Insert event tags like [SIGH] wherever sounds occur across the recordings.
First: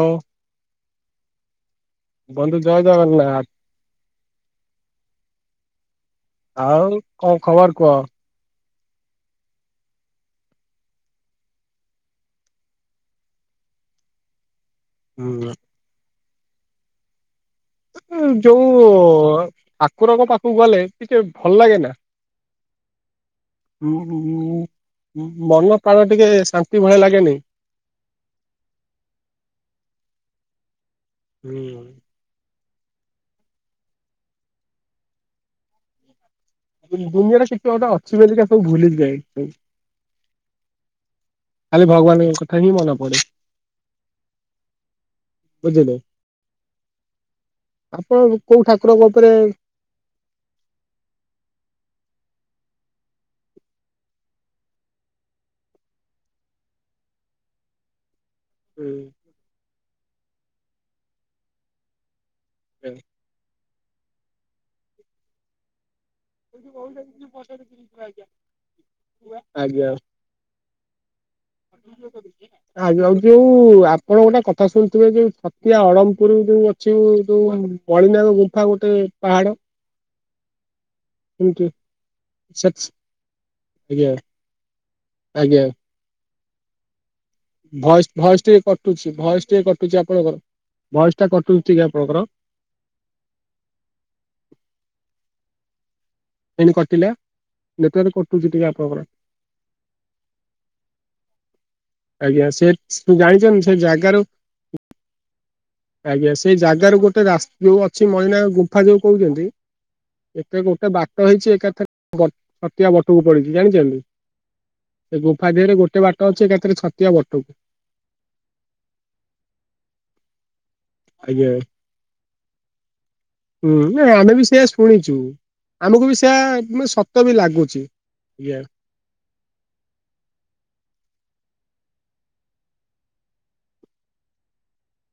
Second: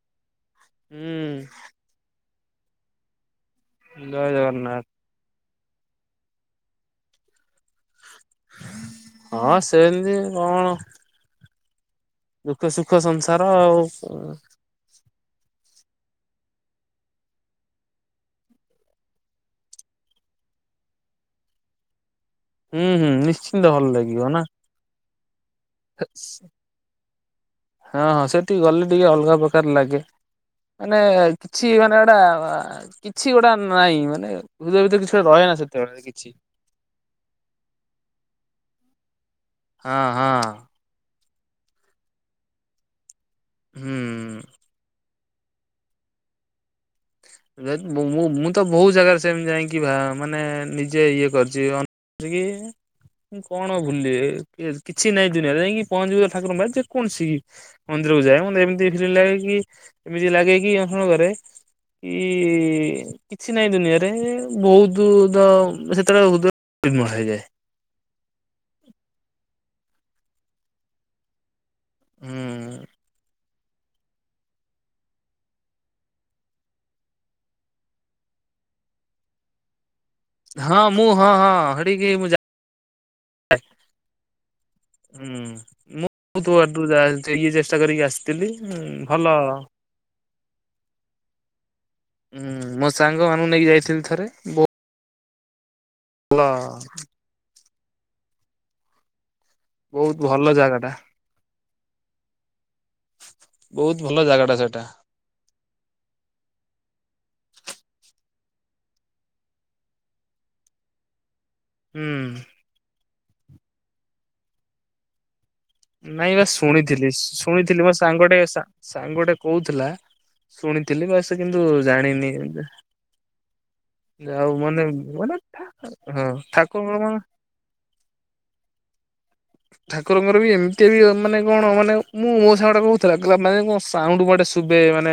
ହଉ। ହୁଁ। ବନ୍ଧୁ ଜୟ ଜଗନ୍ନାଥ। ଜୟ ଜଗନ୍ନାଥ। ଆଉ କଣ ଖବର କୁହ? ହଁ ସେମିତି କଣ? ଦୁଃଖ ସୁଖ ସଂସାର ଆଉ। ହୁଁ। ଯୋଉ ଠାକୁରଙ୍କ ପାଖକୁ ଗଲେ ଟିକେ ଭଲ ଲାଗେ ନା। ହୁଁ ହୁଁ ନିଶ୍ଚିନ୍ତ ଭଲ ଉ ଉ ଲାଗିବ ନା। ଉ ମନ ପ୍ରାଣ ଟିକେ ଶାନ୍ତି ଭଳିଆ ଲାଗେନି। ହଁ ହଁ ସେଠିକି ଗଲେ ଟିକେ ଅଲଗା ପ୍ରକାର ଲାଗେ। ମାନେ କିଛି ମାନେ ଗଇଟା କିଛି ଗୋଟା ନାଇଁ। ମାନେ ହୃଦୟ ଭିତରେ କିଛି ଗୋଟେ ରହେ ନା ସେତେବେଳେ କିଛି। ଦୁନିଆରେ କିଛି ଗୋଟେ ଅଛି ବୋଲି ସବୁ ଭୁଲିଯାଏ। ହଁ ହଁ। ଖାଲେ ଭଗବାନଙ୍କ କଥା ହିଁ ମନେ ପଡେ। ହୁଁ। ହୁଁ। ବୁଝିଲେ। ଆପଣ ମୁଁ ମୁଁ କୋଉ ତ ବହୁତ ଠାକୁରଙ୍କ ଜାଗାରେ ଉପରେ ସେମିତି ଯାଇଁକି କି ମାନେ ନିଜେ ଇଏ କରିଛି। ଅନ କି ମୁଁ କଣ ଭୁଲେ କିଛି ନାଇଁ ଦୁନିଆରେ। ଯାଇକି ପହଞ୍ଚିବ ଠାକୁରଙ୍କ ପାଖରେ ଯେକୌଣସି କି ମନ୍ଦିରକୁ ଯାଏ। ମତେ ଏମିତି ଫିଲ୍ମ ଲାଗେ କି ଏମିତି ଲାଗେଇକି ଅଣ କରେ। କି କିଛି ନାହିଁ ଦୁନିଆରେ। ବହୁତ ଦ ସେ ଆଜ୍ଞା। ଆ ହୁଁ ଯୋଉ ଯୋଉ। ଆପଣ ଗୋଟେ କଥା ଶୁଣୁଥିବେ ଯୋଉ ଛତିଆ ଅଳମପୁର ଯୋଉ ଅଛି। ଯୋଉ କଳିନାଗ ଗୁମ୍ଫା ଗୋଟେ ପାହାଡ। ହଁ ମୁଁ ହଁ ହଁ ଶୁଣିଥିବେ ହେଟିକି ମୁଁ ସେଠ୍ ଯାଏ। ଆଜ୍ଞା ହୁଁ ଆଜ୍ଞା ମୁଁ ବହୁତ ଇଏ ଚେଷ୍ଟା କରିକି ଭଏସ୍ ଭଏସ୍ ଆସିଥିଲି। ଟିକେ କଟୁଛି ଭଲ ଭଏସ୍ ଟିକେ କଟୁଛି ଆପଣଙ୍କର ଭୟସ୍ ଟା କଟୁଛି ଟିକେ ଆପଣଙ୍କର। ହୁଁ ମୋ ସାଙ୍ଗ ମାନଙ୍କୁ ନେଇକି ଯାଇଥିଲି ଥରେ। ବୋ ଏ କଟିଲା ନେଟୱାର୍କ କଟୁଛି ଟିକେ ଆପଣଙ୍କର। ବହୁତ ଭଲ ଜାଗାଟା। ଆଜ୍ଞା ସେ ତୁ ଜାଣିଛନ୍ତି ସେ ବହୁତ ଭଲ ଜାଗାରୁ ସେଟା ସେଇଟା। ଆଜ୍ଞା ସେଇ ଜାଗାରୁ ଗୋଟେ ରା ଯୋଉ ଅଛି ମଇନା ଗୁମ୍ଫା ଯୋଉ କହୁଛନ୍ତି। ଏତେ ଗୋଟେ ବାଟ ହେଇଛି। ଏକା ହୁଁ। ଛତିଆ ବଟକୁ ପଡିଛି ଜାଣିଛନ୍ତି। ସେ ଗୁମ୍ଫା ଦେହରେ ଗୋଟେ ବାଟ ନାଇଁ ଅଛି ବା ଏକାଥରେ ଛତିଆ ଶୁଣିଥିଲି। ବଟକୁ ଶୁଣିଥିଲି ମୋ ସାଙ୍ଗଟେ ସାଙ୍ଗଟେ କହୁଥିଲା। ଶୁଣିଥିଲି ବାସ ଆଜ୍ଞା କିନ୍ତୁ ଜାଣିନି ଏତେ। ହୁଁ ନା ଆମେ ବି ସେଇଆ ଶୁଣିଛୁ। ମାନେ ଆମକୁ ବି ହଁ ସେୟା ମ ଠାକୁରଙ୍କର ମାନେ ସତ ବି ଲାଗୁଛି। ଆଜ୍ଞା। ଠାକୁରଙ୍କର ବି ଏମିତି ବି ମାନେ କଣ ମାନେ ମୁଁ ମୋ ସାଙ୍ଗଟେ କହୁଥିଲା ମାନେ କଣ ସାଉଣ୍ଡ ଗୋଟେ ସୁବେ ମାନେ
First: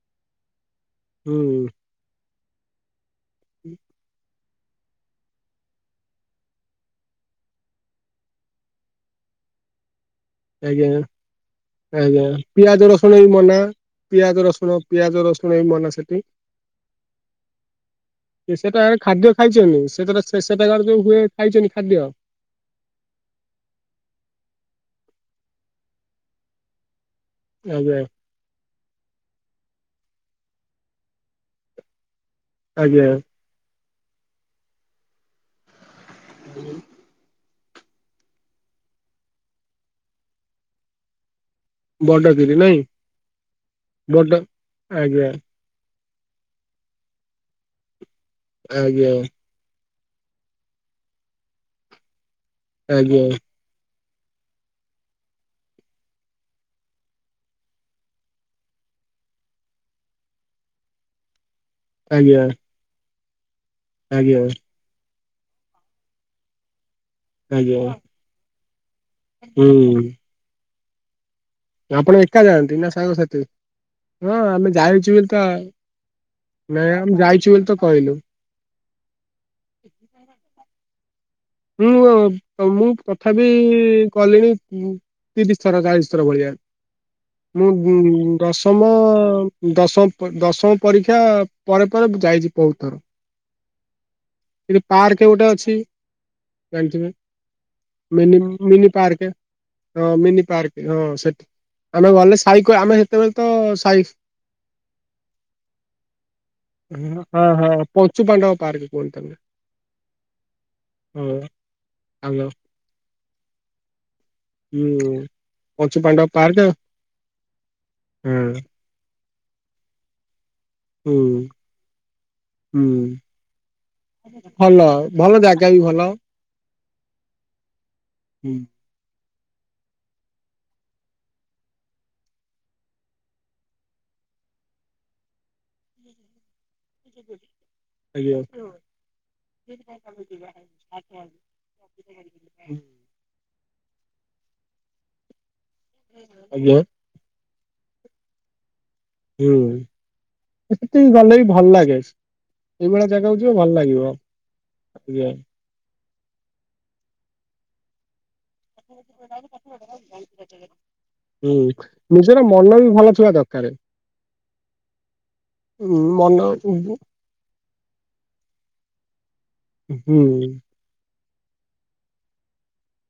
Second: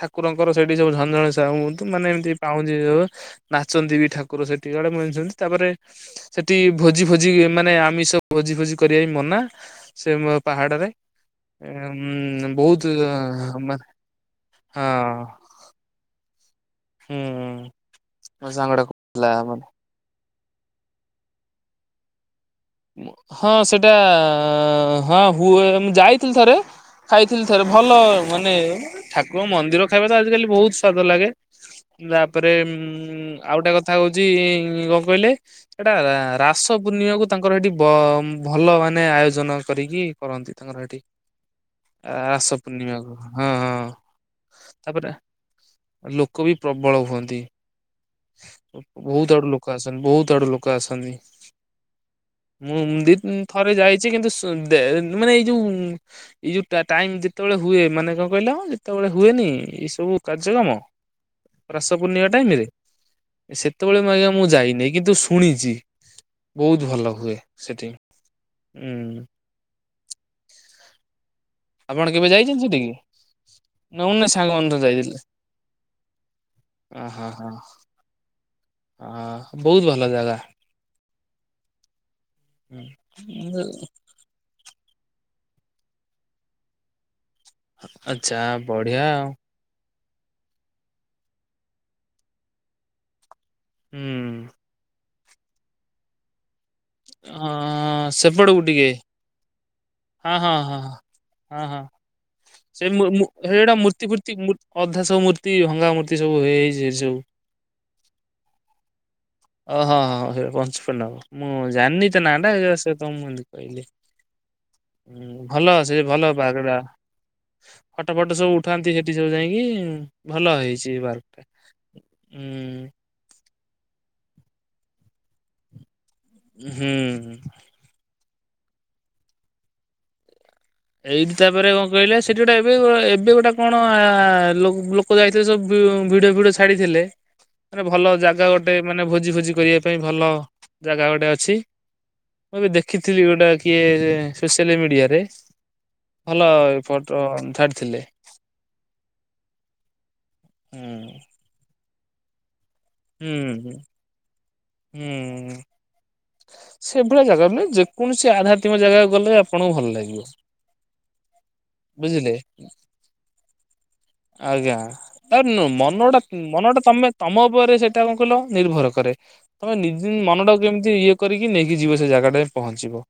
ଠାକୁରଙ୍କର ସେଇଠି ସବୁ ଝନ୍ ସଞ୍ଜବେଳେ ସାହୁ ହୁଁ ହୁଅନ୍ତୁ ମାନେ ଏମିତି ପାଉଞ୍ଜି ଯ ନାଚନ୍ତି ବି ଠାକୁ କୁକୁର ସେଠି କାଳେ ମିଳିଛନ୍ତି। ତାପରେ ସେଠି ଭୋଜ ଫୋଜି ମାନେ ଆମିଷ ଭୋଜି ଫୋଜି କରିବାବି ମନା ସେ ପାହାଡରେ ଆଜ୍ଞା ଆଜ୍ଞା ଉଁ ବହୁତ ପିଆଜ ରସୁଣ ବି ମନା ମାନେ ପିଆଜ ରସୁଣ ପିଆଜ ହଁ। ରସୁଣ ଶଣେଇ ମନ ସେଠି ହୁଁ। ମୋ ସାଙ୍ଗଟା ସେଟା କହୁଥିଲା ଖାଦ୍ୟ ମାନେ ଖାଇଛନ୍ତି ସେଠାରେ ସେଠାକାର ଯୋଉ ହୁଏ ଖାଇଛନ୍ତି ଖାଦ୍ୟ? ହଁ ସେଇଟା ହଁ ହୁଏ ମୁଁ ଯାଇଥିଲି ଥରେ ଖାଇଥିଲି ଥରେ ଭଲ ଆଜ୍ଞା ମାନେ ଠାକୁର ମନ୍ଦିର ଖାଇବା ତ ଆଜିିକାଲି ବହୁତ ସ୍ଵାଦ ଲାଗେ ତାପରେ ଉ ଆଜ୍ଞା ଆଉ ଗୋଟେ କଥା ହଉଚ କଣ କହିଲେ ହେଟା ରାସ ପୂର୍ଣ୍ଣିମାକୁ ତାଙ୍କର ହେଠି ଭଲ ମାନେ ଆୟୋଜନ କରିକି କରନ୍ତି ତାଙ୍କର ହେ। ବଡଗିରି ରାସ ନାଇଁ ପୂର୍ଣ୍ଣିମାକୁ ହଁ ହଁ ବଡ ତାପରେ ଆଜ୍ଞା ଲୋକ ବି ପ୍ରବଳ ହୁଅନ୍ତି ଆଜ୍ଞା ବହୁତ ଆଡୁ ଲୋକ ଲୋକ ଆସନ୍ତି ବହୁତ ଆଡୁ ଲୋକ ଆସନ୍ତି ମୁଁ ଦି ଆଜ୍ଞା ଥରେ ଯାଇଛି କିନ୍ତୁ ସ ଦେ ମାନେ ଏଇ ଯୋଉ ଏଇ ଯୋଉ ଟା ଟାଇମ ଯେତେବେଳେ ହୁଏ ମାନେ କଣ କହିଲ ଯେତେବେଳେ ହୁଏନି ଏଇ ସବୁ କାର୍ଯ୍ୟକ୍ରମ ରାସ ପୂର୍ଣ୍ଣିମା ଆଜ୍ଞା ଟାଇମ ରେ? ସେତେବେଳେ ଆଜ୍ଞା ମୁଁ ଯାଇନେଇ କିନ୍ତୁ ଶୁଣିଛି। ବହୁତ ଭଲ ହୁଏ ଆଜ୍ଞା ସେଠ ଉୁଁ। ହୁଁ। ଆପଣ କେବେ ଏକା ଯାଇଛନ୍ତି ଯାଆନ୍ତି ନା ସେଠିକି ସାଙ୍ଗସଥି ନା ଉନେ ହଁ ସାଙ୍ଗମାନେ ଆମେ ସବୁ ଯାଇଥିଲେ ଯାଇଛୁ ବୋଲି ତ ନାଇଁ ଆମେ ଯାଇଛୁ ବୋଲି ତ କହିଲୁ। ହଁ ବହୁତ ଭଲ ଜାଗା। ହୁଁ ତ ମୁଁ ତଥାପି ହୁଁ କଲିଣି ତିରିଶ ଥର ଚାଳିଶ ଥର ଭଳିଆ। ମୁଁ ଆଚ୍ଛା ଦଶମ ବଢିଆ ଆଉ ଦଶମ ପ ଦଶମ ପରୀକ୍ଷା ପରେ ପରେ ମୁଁ ଯାଇଛି ବହୁତ ଥର। ହୁଁ। ଏଇ ଯୋଉ ପାର୍କ ଗୋଟେ ଅଛି। ଜାଣିଥିବେ ଆଁ ମିନି ସେପଟକୁ ଟିକେ। ମିନି ପାର୍କ ହଁ ମିନି ହଁ ହଁ ପାର୍କ ସେଠି ହଁ ହଁ ଆମେ ଗଲେ ସାଇ ସେ ଆମେ ମୁ ମୁ ସେତେବେଳେ ତ ସେଇଟା ସାଇ ମୂର୍ତ୍ତି ଫୁର୍ତ୍ତି ମୁ ଅଧା ସବୁ ମୂର୍ତ୍ତି ଭଙ୍ଗା ମୂର୍ତ୍ତି ସବୁ ହେଇଯାଇଛି ସେ ସବୁ। ହଁ ହଁ ପଞ୍ଚୁ ପାଣ୍ଡବ ପାର୍କ କୁହନ୍ତି ତାକୁ ଓହୋ ହ ପଞ୍ଚୁ ପାଣ୍ଡବ। ହଁ ମୁଁ ଜାଣିନି ତ ନା ଆଉ ଟା ସେ ତମକୁ ଏମିତି କହିଲି। ହଁ ହୁଁ ଭଲ ସେ ପଞ୍ଚୁ ପାଣ୍ଡବ ଭଲ ପାର୍କ ବାହାଘର ଟା ଫଟୋ ହଁ ଫଟ ସବୁ ଉଠ ଠାନ୍ତି ସେଠି ସବୁ ଯାଇକି ଭଲ ହେଇଛି। ଏ ହୁଁ ପାର୍କ ଟା। ହୁଁ। ଉଁ ଭଲ ଭଲ ଜାଗା ବି ଭଲ। ହୁଁ। ହୁଁ। ଏଇଠି ତାପରେ କଣ କହିଲେ ସେଠି ଗୋଟେ ଏବେ ଏବେ ଗୋଟେ କଣ ଲୋଗ ଲୋକ୍ କ ଯାଇଥିଲେ ସବୁ ଭି ଭିଡିଓ ଫିଡିଓ ଛାଡିଥିଲେ ମାନେ ଭଲ ଜାଗା ଆଜ୍ଞା ଗୋଟେ ମାନେ ଭୋଜି ଫୋଜି କରିବା ପାଇଁ ଭଲ ଜାଗା ଗୋଟେ ଅଛି। ମୁଁ ଏବେ ଆଜ୍ଞା ଦେଖିଥିଲି ଗୋଟା କିଏ ସେ ସୋସିଆଲ ମିଡିଆରେ। ଭଲ ଏ ଫଟୋ ଅନ୍ଧାରଥିଲେ। ହୁଁ ସେଠିକୀ ହୁଁ ଗଲେ ବି ଭଲ ଲାଗେ। ଏଇଭଳିଆ ଜାଗାକୁ ଯିବା ଭଲ ହୁଁ। ଲାଗିବ ହୁଁ ଆଜ୍ଞା। ହୁଁ ସେଭଳିଆ ଜାଗା ମାନେ ଯେକୌଣସି ଆଧ୍ୟା [INAUDIBLE] ହୁଁ ବୁଝିଲେ ନିଜର ମନ ବି ଭଲ ଥିବା ଦରକାରେ। ଆଜ୍ଞା ତାନ ଉଁ ମନ ଟା ଉ ମନଟା ହୁଁ ତମେ ତମ ଉପରେ ସେଇଟା କଣ କହିଲ ନିର୍ଭର କରେ ତମେ ନିଜେ ମନଟା କୁ ହୁଁ କେମ ଇଏ କରିକି ନେଇକି ଯିବ ସେ ଜାଗା ଟାରେ ପହଞ୍ଚିବ।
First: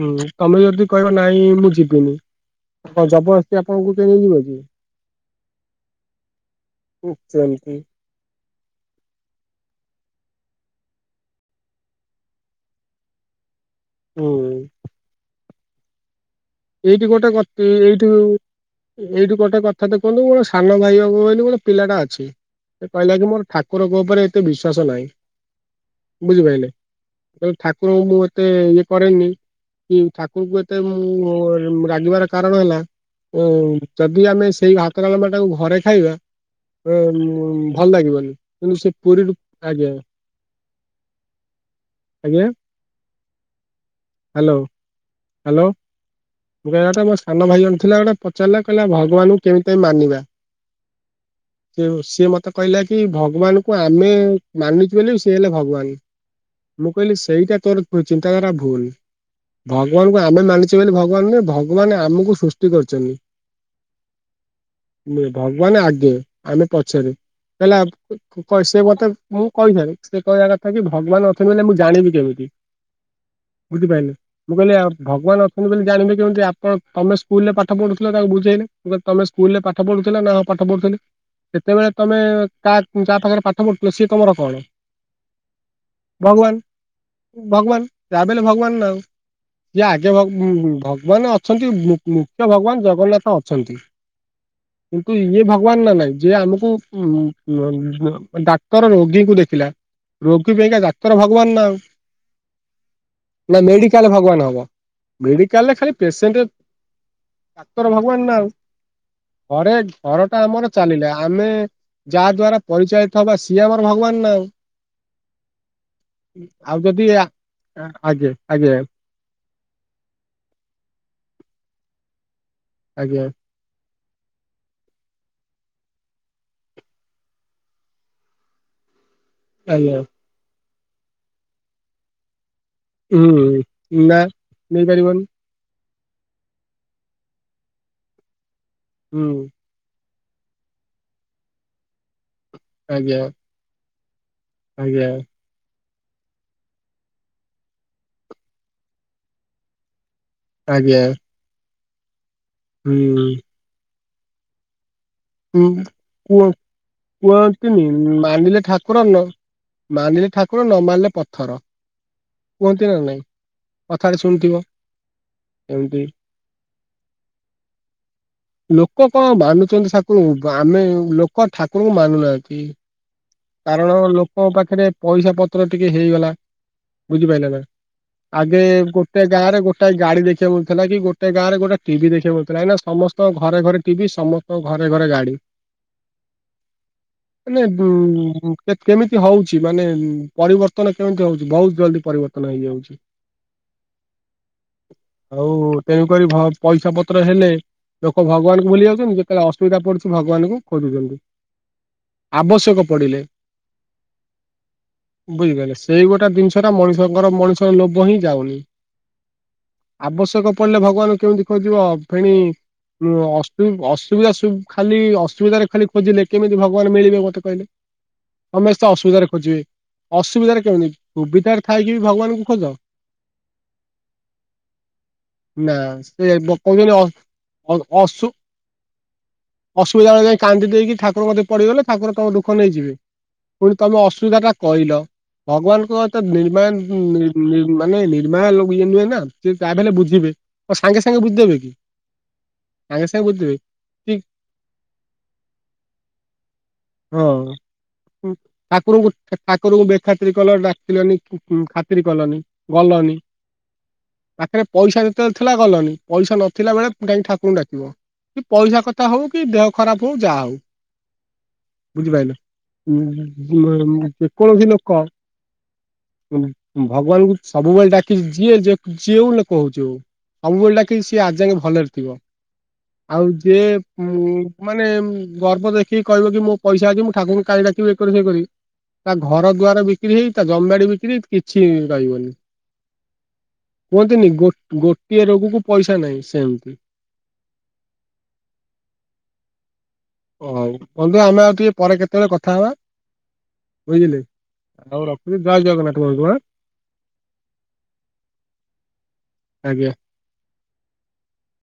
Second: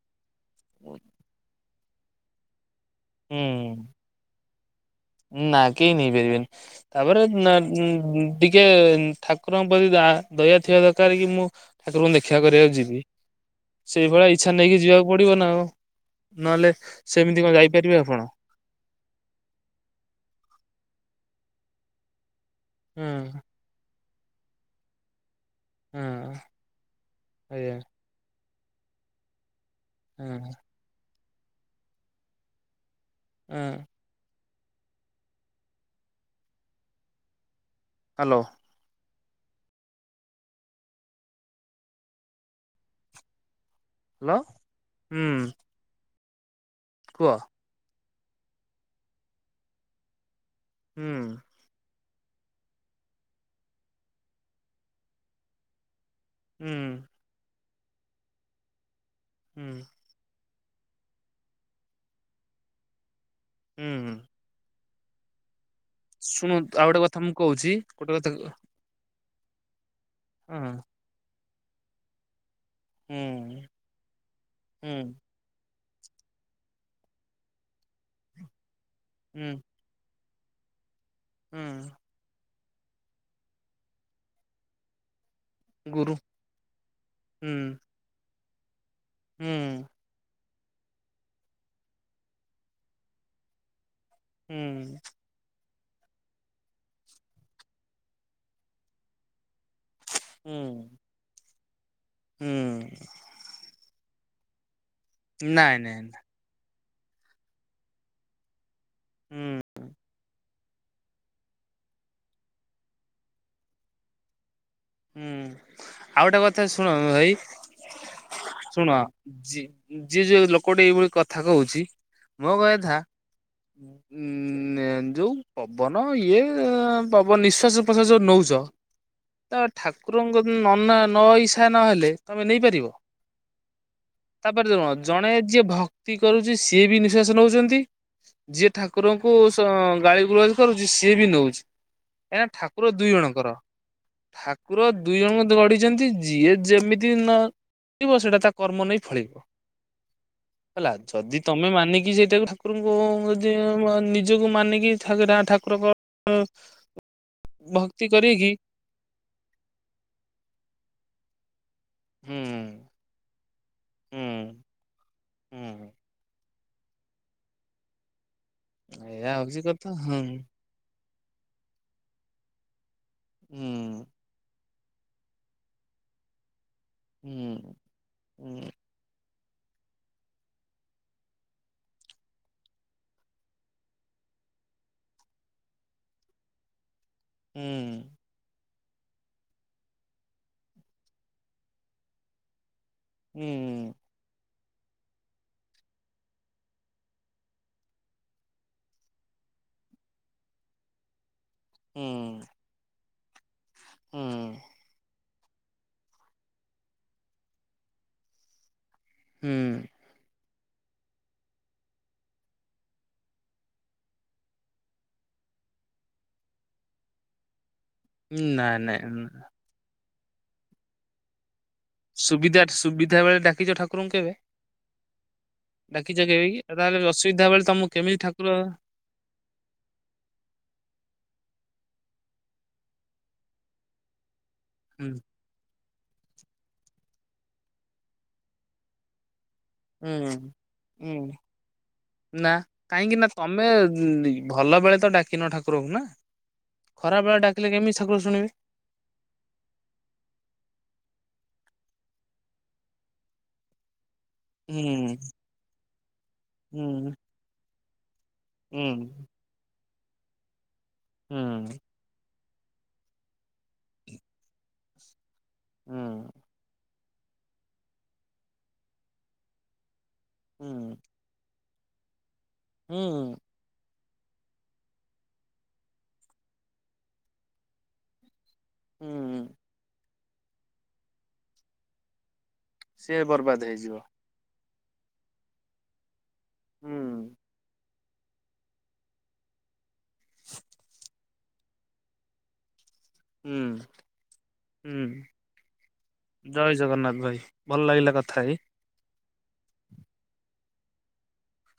ହୁଁ ତମେ ଯଦି କହିବ ନାଇଁ ମୁଁ ଯିବିନି ଜବରଦସ୍ତି ହୁଁ ଆପଣଙ୍କୁ ନେଇଯିବ କି? ନା କେ ନେଇପାରିବେନି ହୁଁ ତାପରେ ନା ସେମିତି ଉଁ ଗୁଁ। ଟିକେ ଠାକୁରଙ୍କ ପ୍ରତି ଦା ଦୟା ଥିବା ଦରକାର କି ମୁଁ ଠାକୁରଙ୍କୁ ଦେଖା କରିବାକୁ ଯିବି ସେଇଭଳିଆ ହୁଁ ଇଚ୍ଛା ନେଇକି ଯିବାକୁ ପଡିବ ନା ଆଉ। ନହେଲେ ସେମିତି କଣ ଯାଇପାରିବେ ଆପଣ? ଏଇଠୁ ଗୋଟେ କଥାଟେ କୁହନ୍ତୁଁ ସାନ ଭାଇ ହବ ବୋଲି ଗୋଟେ ପିଲାଟା ଅଛି। ସେ ହୁଁ କହିଲା କି ମୋର ଠାକୁରଙ୍କ ଉପରେ ଏତେ ବିଶ୍ଵାସ ନାହିଁ। ହୁଁ ବୁଝିପାରିଲେ ତେଣୁ ଆଜ୍ଞା ଠାକୁର ଙ୍କୁ ମୁଁ ଏତେ ଇଏ କରେନି। କି ହୁଁ ଠାକୁରଙ୍କୁ ଏତେ ମୁଁ ରାଗିବାର କାରଣ ହେଲା ଉଁ ହୁଁ ଯଦି ଆମେ ସେଇ ହାତ ଡାଳମା ଟାକୁ ଘରେ ଖାଇବା ଭଲ ଏ ମ ଲାଗିବନି। ହ୍ୟାଲୋ କିନ୍ତୁ ସେ ପୁରୀରୁ ଆଜ୍ଞା ଆଜ୍ଞା। ହ୍ୟାଲୋ ହୁଁ। ହ୍ୟାଲୋ ମୁଁ କହିବା କଥା କୁହ ସାନ ଭାଇ ଜଣ ଥିଲା ଗୋଟେ ପଚାରିଲା କହିଲା ଭଗବାନଙ୍କୁ କେମିତି ମାନିବା? ହୁଁ। ସେ ସିଏ ମତେ କହିଲା କି ଭଗବାନଙ୍କୁ ଆମେ ମାନୁଛୁ ବୋଲି ସିଏ ହେଲେ ଭଗବାନ। ହୁଁ ମୁଁ କହିଲି ସେଇଟା ତୋର ଚିନ୍ତାଧାରା ଭୁଲ। ହୁଁ ଭଗବାନଙ୍କୁ ଆମେ ମାନିଛେ ବୋଲି ଭଗବାନ ନୁହେଁ ଭଗବାନ ଆମକୁ ସୃଷ୍ଟି କରିଛନ୍ତି। ହୁଁ। ନୁଏ ଭଗବାନ ଆଗେ ଶୁଣୁ ଆମେ ଆଉ ଗୋଟେ ପଛରେ କଥା ମୁଁ କହୁଛି ହେଲା ଗୋଟେ କଥା କଣ ସେ ମତେ ମୁଁ କହିଥିଲିସେ କହିବା ହଁ କଥା କି ଭଗବାନ ଅଛନ୍ତି ବୋଲି ମୁଁ ଜାଣିବି କେମିତି? ହୁଁ। ବୁଝିପାରିଲେ ମୁଁ କହିଲି ଆଉ ହୁଁ ଭଗବାନ ଅ ଜାଣିବେ କେମିତି ଆପଣ ତମେ ସ୍କୁଲରେ ପାଠ ପଢୁଥିଲ ତାକୁ ବୁଝେଇଲେ ତମେ ହୁଁ ସ୍କୁଲ ରେ ପାଠ ପଢୁଥିଲା ନା ନା ପାଠ ପଢୁଥିଲେ ହୁଁ ସେତେବେଳେ ତମେ କା ଯାହା ପାଖରେ ପାଠ ପଢୁଥିଲ ସିଏ ତମର କଣ? ଗୁରୁ ଭଗବାନ ହୁଁ ଭଗବାନ ଯାହାବି ହେଲେ ଭଗବାନ ନା ଆଉ ହୁଁ ଜା ଯେ ଭଗ୍ ଉଁ ଭଗବାନ ଅଛନ୍ତି ମୁ ମୁଖ୍ୟ ଭଗବାନ ଜଗନ୍ନାଥ ଅଛନ୍ତି। ହୁଁ କିନ୍ତୁ ଇଏଭାବ କୁହ ନା ନାଇଁ ଯିଏ ଆମକୁ ଡାକ୍ତର ରୋଗୀଙ୍କୁ ଦେଖିଲା। ରୋଗୀ ହୁଁ ପାଇଁକା ଡାକ୍ତର ଭଗବାନ ନା ଆଉ। ହୁଁ। ନା ମେଡିକାଲରେ ଭଗବାନ ହବ ମେଡିକାଲରେ ନାଇଁ ଖାଲି ନାଇଁ ନାଇଁ ପେସେଣ୍ଟ ଡାକ୍ତର ଭଗବାନ ନା ଆଉ ହୁଁ ଘରେ ଘର ଟା ଆମର ଚାଲିଲେ ଆମେ ଯାହା ଦ୍ଵାରା ପରିଚୟିତ ହବା ସିଏ ଆମର ଭଗବାନ ଆଉ। ହୁଁ ଆଉ ଗୋଟେ କଥା ଶୁଣନ ଭାଇ ଆଜ୍ଞା ଆଜ୍ଞା ଶୁଣ। ଯିଏ ଯୋଉ ଲୋକଟି ଏଇଭଳି କଥା କହୁଛି ମୋ କହିଆଥା ଆଜ୍ଞା ଉ ଯୋଉଁ ପବନ ଇଏ ପବନ ନିଶ୍ୱାସ ପ୍ରସ୍ୱାସ ଯୋଉ ନେଉଛ ତ ଆଜ୍ଞା ଠାକୁରଙ୍କ ନ ନା ନ ଇଛା ନହେଲେ ତମେ ନେଇପାରିବ। ହୁଁ ନା ତାପରେ କଣ ନେଇପାରିବନି। ଜଣେ ଯିଏ ଭକ୍ତି କରୁଛି ସିଏ ବି ନିଶ୍ଵାସ ନଉଛନ୍ତି ଯିଏ ହୁଁ ଠାକୁରଙ୍କୁ ଗାଳି ଗୁଲଜ କରୁଛି ସିଏ ବି ନଉଛି କାହିଁକିନା ଠାକୁର ଦୁଇ ଆଜ୍ଞା ଜଣଙ୍କର। ଠାକୁର ଆଜ୍ଞା ଦୁଇ ଜଣ ଗଢିଛନ୍ତି ଯିଏ ଯେମିତି ନ ସେଇଟା ତା କର୍ମ ନେଇ ଫଳିବ। [INAUDIBLE] ହେଲା ଯଦି ତମେ ମାନିକି ସେଇଟାକୁ ଠାକୁରଙ୍କୁ ହୁଁ ଯେ ବ ନିଜକୁ ମାନିକି ଥାଗେରା ହୁଁ ଠାକୁରଙ୍କ କୁହ କୁହନ୍ତିନି ଭକ୍ତି କରିକି ମାନିଲେ ଠାକୁର ନ ମାନିଲେ ଠାକୁର ନ ମାନିଲେ ପଥର। ହୁଁ କୁହନ୍ତି ନା ନାଇଁ କଥାରେ ଶୁଣିୁଥିବ ହୁଁ ହୁଁ ଏମିତି। ଲୋକ କଣ ଏଇଆ ହଉଛି କଥା ମାନୁଛନ୍ତି ହୁଁ ଠାକୁରଙ୍କୁ ଗ ଆମେ ଲୋକ ଠାକୁରଙ୍କୁ ମାନୁ ନାହାନ୍ତି। କାରଣ ହୁଁ ଲୋକଙ୍କ ପାଖରେ ପଇସା ପତ୍ର ଟିକେ ହେଇଗଲା। ବୁଝିପାଇଲେ ନା ହୁଁ ଆଗେ ହୁଁ ଗୋ ଟେ ଗାଁରେ ଗୋଟାଏ ଗାଡ଼ି ଦେଖିବାକୁ ମିଳୁଥିଲା କି ଗୋଟେ ଗାଁରେ ଗୋଟେ ଟିଭି ଦେଖିବା ବାକୁ ମିଳୁଥିଲା ଏଇନା ସମସ୍ତଙ୍କ ଘରେ ଘରେ ଟିଭି ସମ ତଙ୍କ ଘରେ ଘରେ ଗାଡ଼ି ମାନେ ହୁଁ ଯୋଉ ହୁଁ କେ-କେମିତି ହଉଛି ମାନେ ପରିବର୍ତ୍ତନ କେମିତି ହଉଛି ବହୁତ ଜଲ୍ଦି ପରିବର୍ତ୍ତନ ହେଇଯାଉଛି। ହୁଁ। ହଉ ତେଣୁକରି ଭ ପଇସା ପତ୍ର ହେଲେ ଲୋକ ଭଗବାନଙ୍କୁ ଭୁଲି ଯାଉଛନ୍ତି ଯେତେବେଳେ ଅସୁବିଧା ପଡ଼ୁଛି ଭଗବାନଙ୍କୁ ଖୋଜୁଛନ୍ତି। ହୁଁ ଆବଶ୍ୟକ ପଡ଼ିଲେ। ହୁଁ। ବୁଝିପାଇଲ ସେଇ ଗୋଟା ଜିନିଷଟ ମଣିଷଙ୍କର ମଣିଷର ଲୋଭ ହିଁ ଯାଉନି। ହୁଁ। ଆବଶ୍ୟକ ପଡ଼ିଲେ ଭଗବାନଙ୍କୁ କେମିତି ଖୋଜିବ ଫେଣି ଉଁ ଅସୁବି ଅସୁବିଧା ସୁବ୍ ଖାଲି ଅସୁବିଧାରେ ଖାଲି ଖୋଜିଲେ କେମିତି ଭଗବାନ ମିଳିବେ ମତେ କହିଲେ। ନାଇଁ ସମେସ୍ତେ ଅସୁବିଧାରେ ନାଇଁ ଖୋଜିବେ ଅସୁବିଧାରେ କେମିତି ସୁବିଧାରେ ଥାଇକି ବି ଭଗବାନଙ୍କୁ ଖୋଜ ସୁବିଧାରେ ସୁବିଧା ବେଳେ ଡାକିଛ ଠାକୁରଙ୍କୁ କେବେ? ନା ଡାକିଛ ସେ କେବେ ବ କି କହିବେନି ତାହେଲେ ଅସୁବିଧା ବେଳେ ତମକୁ କେମିତି ଅ-ଅ-ଅସୁ ଠାକୁର ଅସୁବିଧାବେଳେ ଯାଇ କାନ୍ଦି ଦେଇକି ଠାକୁରଙ୍କ କ୍ଷତିରେ ପଡ଼ିଗଲେ ଠାକୁର ତମ ଦୁଃଖ ନେଇଯିବେ ପୁଣି ତମେ ଅସୁବିଧା ଟା କହିଲ ହୁଁ ଭଗବାନ୍ କଁ ଏତ ନିର୍ମାନ୍ ନିର୍ ନିର୍ ମାନେ ନିର୍ମାୟ ଲୋକ ଇଏ ନୁହେଁ ନା। ସିଏ କାହା ବି ହେଲେ ବୁଝିବେ ହୁଁ କଁ ସାଙ୍ଗେ ସାଙ୍ଗେ ହୁଁ ବୁଝିଦେବେ କି? ନା ସାଙ୍ଗେ କାହିଁକି ସାଙ୍ଗେ ନା ବୁଝିଦେବେ ତମେ ଠିକ ଗୁଁ ଭଲ ବେଳେ ତ ଡାକିନ ଠାକୁରଙ୍କୁ ନା। ହଁ ଖରାପ ବେଳେ ଡାକିଲେ କେମିତି ଠାକୁର ଉଁ। ଶୁଣିବେ? ଠାକୁରଙ୍କୁ ଠାକୁରଙ୍କୁ ବେଖାତିର କଲ ଡାକିଲନି କି ଖାତିରି କଲନି ଗଲନି। ପାଖେରେ ପଇସା ହୁଁ ଯେତେବେଳେ ଥିଲା ଗଲନି ପଇସା ନଥିଲା ବେଳେ ହୁଁ ଯାଇକି ଠାକୁରଙ୍କୁ ଡାକିବ। କି ପଇସା ହୁଁ କଥା ହଉ କି ଦେହ ଖରାପ ହଉ ଯାହା ହଉ। ହୁଁ। ବୁଝିପାଇଲେ [UNINTELLIGIBLE] ଯେ କୌଣସି ଲୋକ ହୁଁ ଉଁ ଭଗବାନଙ୍କୁ ସବୁବେଳେ ଡାକିଚି ଯିଏ ଯେ ଯେଉଁ ଲୋକ ହଉଛି ହଉ। ସବୁବେଳେ ହୁଁ ଡାକିଚି ସିଏ ଆଜି ଯାଙ୍କେ ଭଲରେ ଥିବ। ଆଉ ହୁଁ ଯିଏ ଉଁ ମାନେ ଗର୍ବ ଦେଖେଇକି କହିବ କି ମୋ ପଇସା ଅଛି ମୁଁ ଠାକୁରଙ୍କୁ କାହିଁ ଡାକିବି ଇଏ କରିବି ସିଏ କରିବି ତା ଘର ହୁଁ ଦ୍ୱାର ବି ବିକ୍ରି ହେଇ ତା ଜମିବାଡ଼ି ବିକ୍ରି ହେଇ କିଛି ରହିବନି ସିଏ ବର୍ବାଦ ହେଇଯିବ କୁହନ୍ତିନି ଗୋ ଗୋଟିଏ ରୋଗକୁ ପଇସା ନାହିଁ ସେମିତି। ହୁଁ ହଉ ବନ୍ଧୁ ଆମେ ଆଉ ଟିକେ ପରେ କେତେବେଳେ କଥା ହବା। ହୁଁ। ବୁଝିଲେ ହୁଁ ଆଉ ରଖୁଛି ଜୟ ଜଗନ୍ନାଥ ବନ୍ଧୁ ଆଁ ଜୟ ଜଗନ୍ନାଥ ଭାଇ ଭଲ ଲାଗିଲା କଥା ହେଇ। ଆଜ୍ଞା।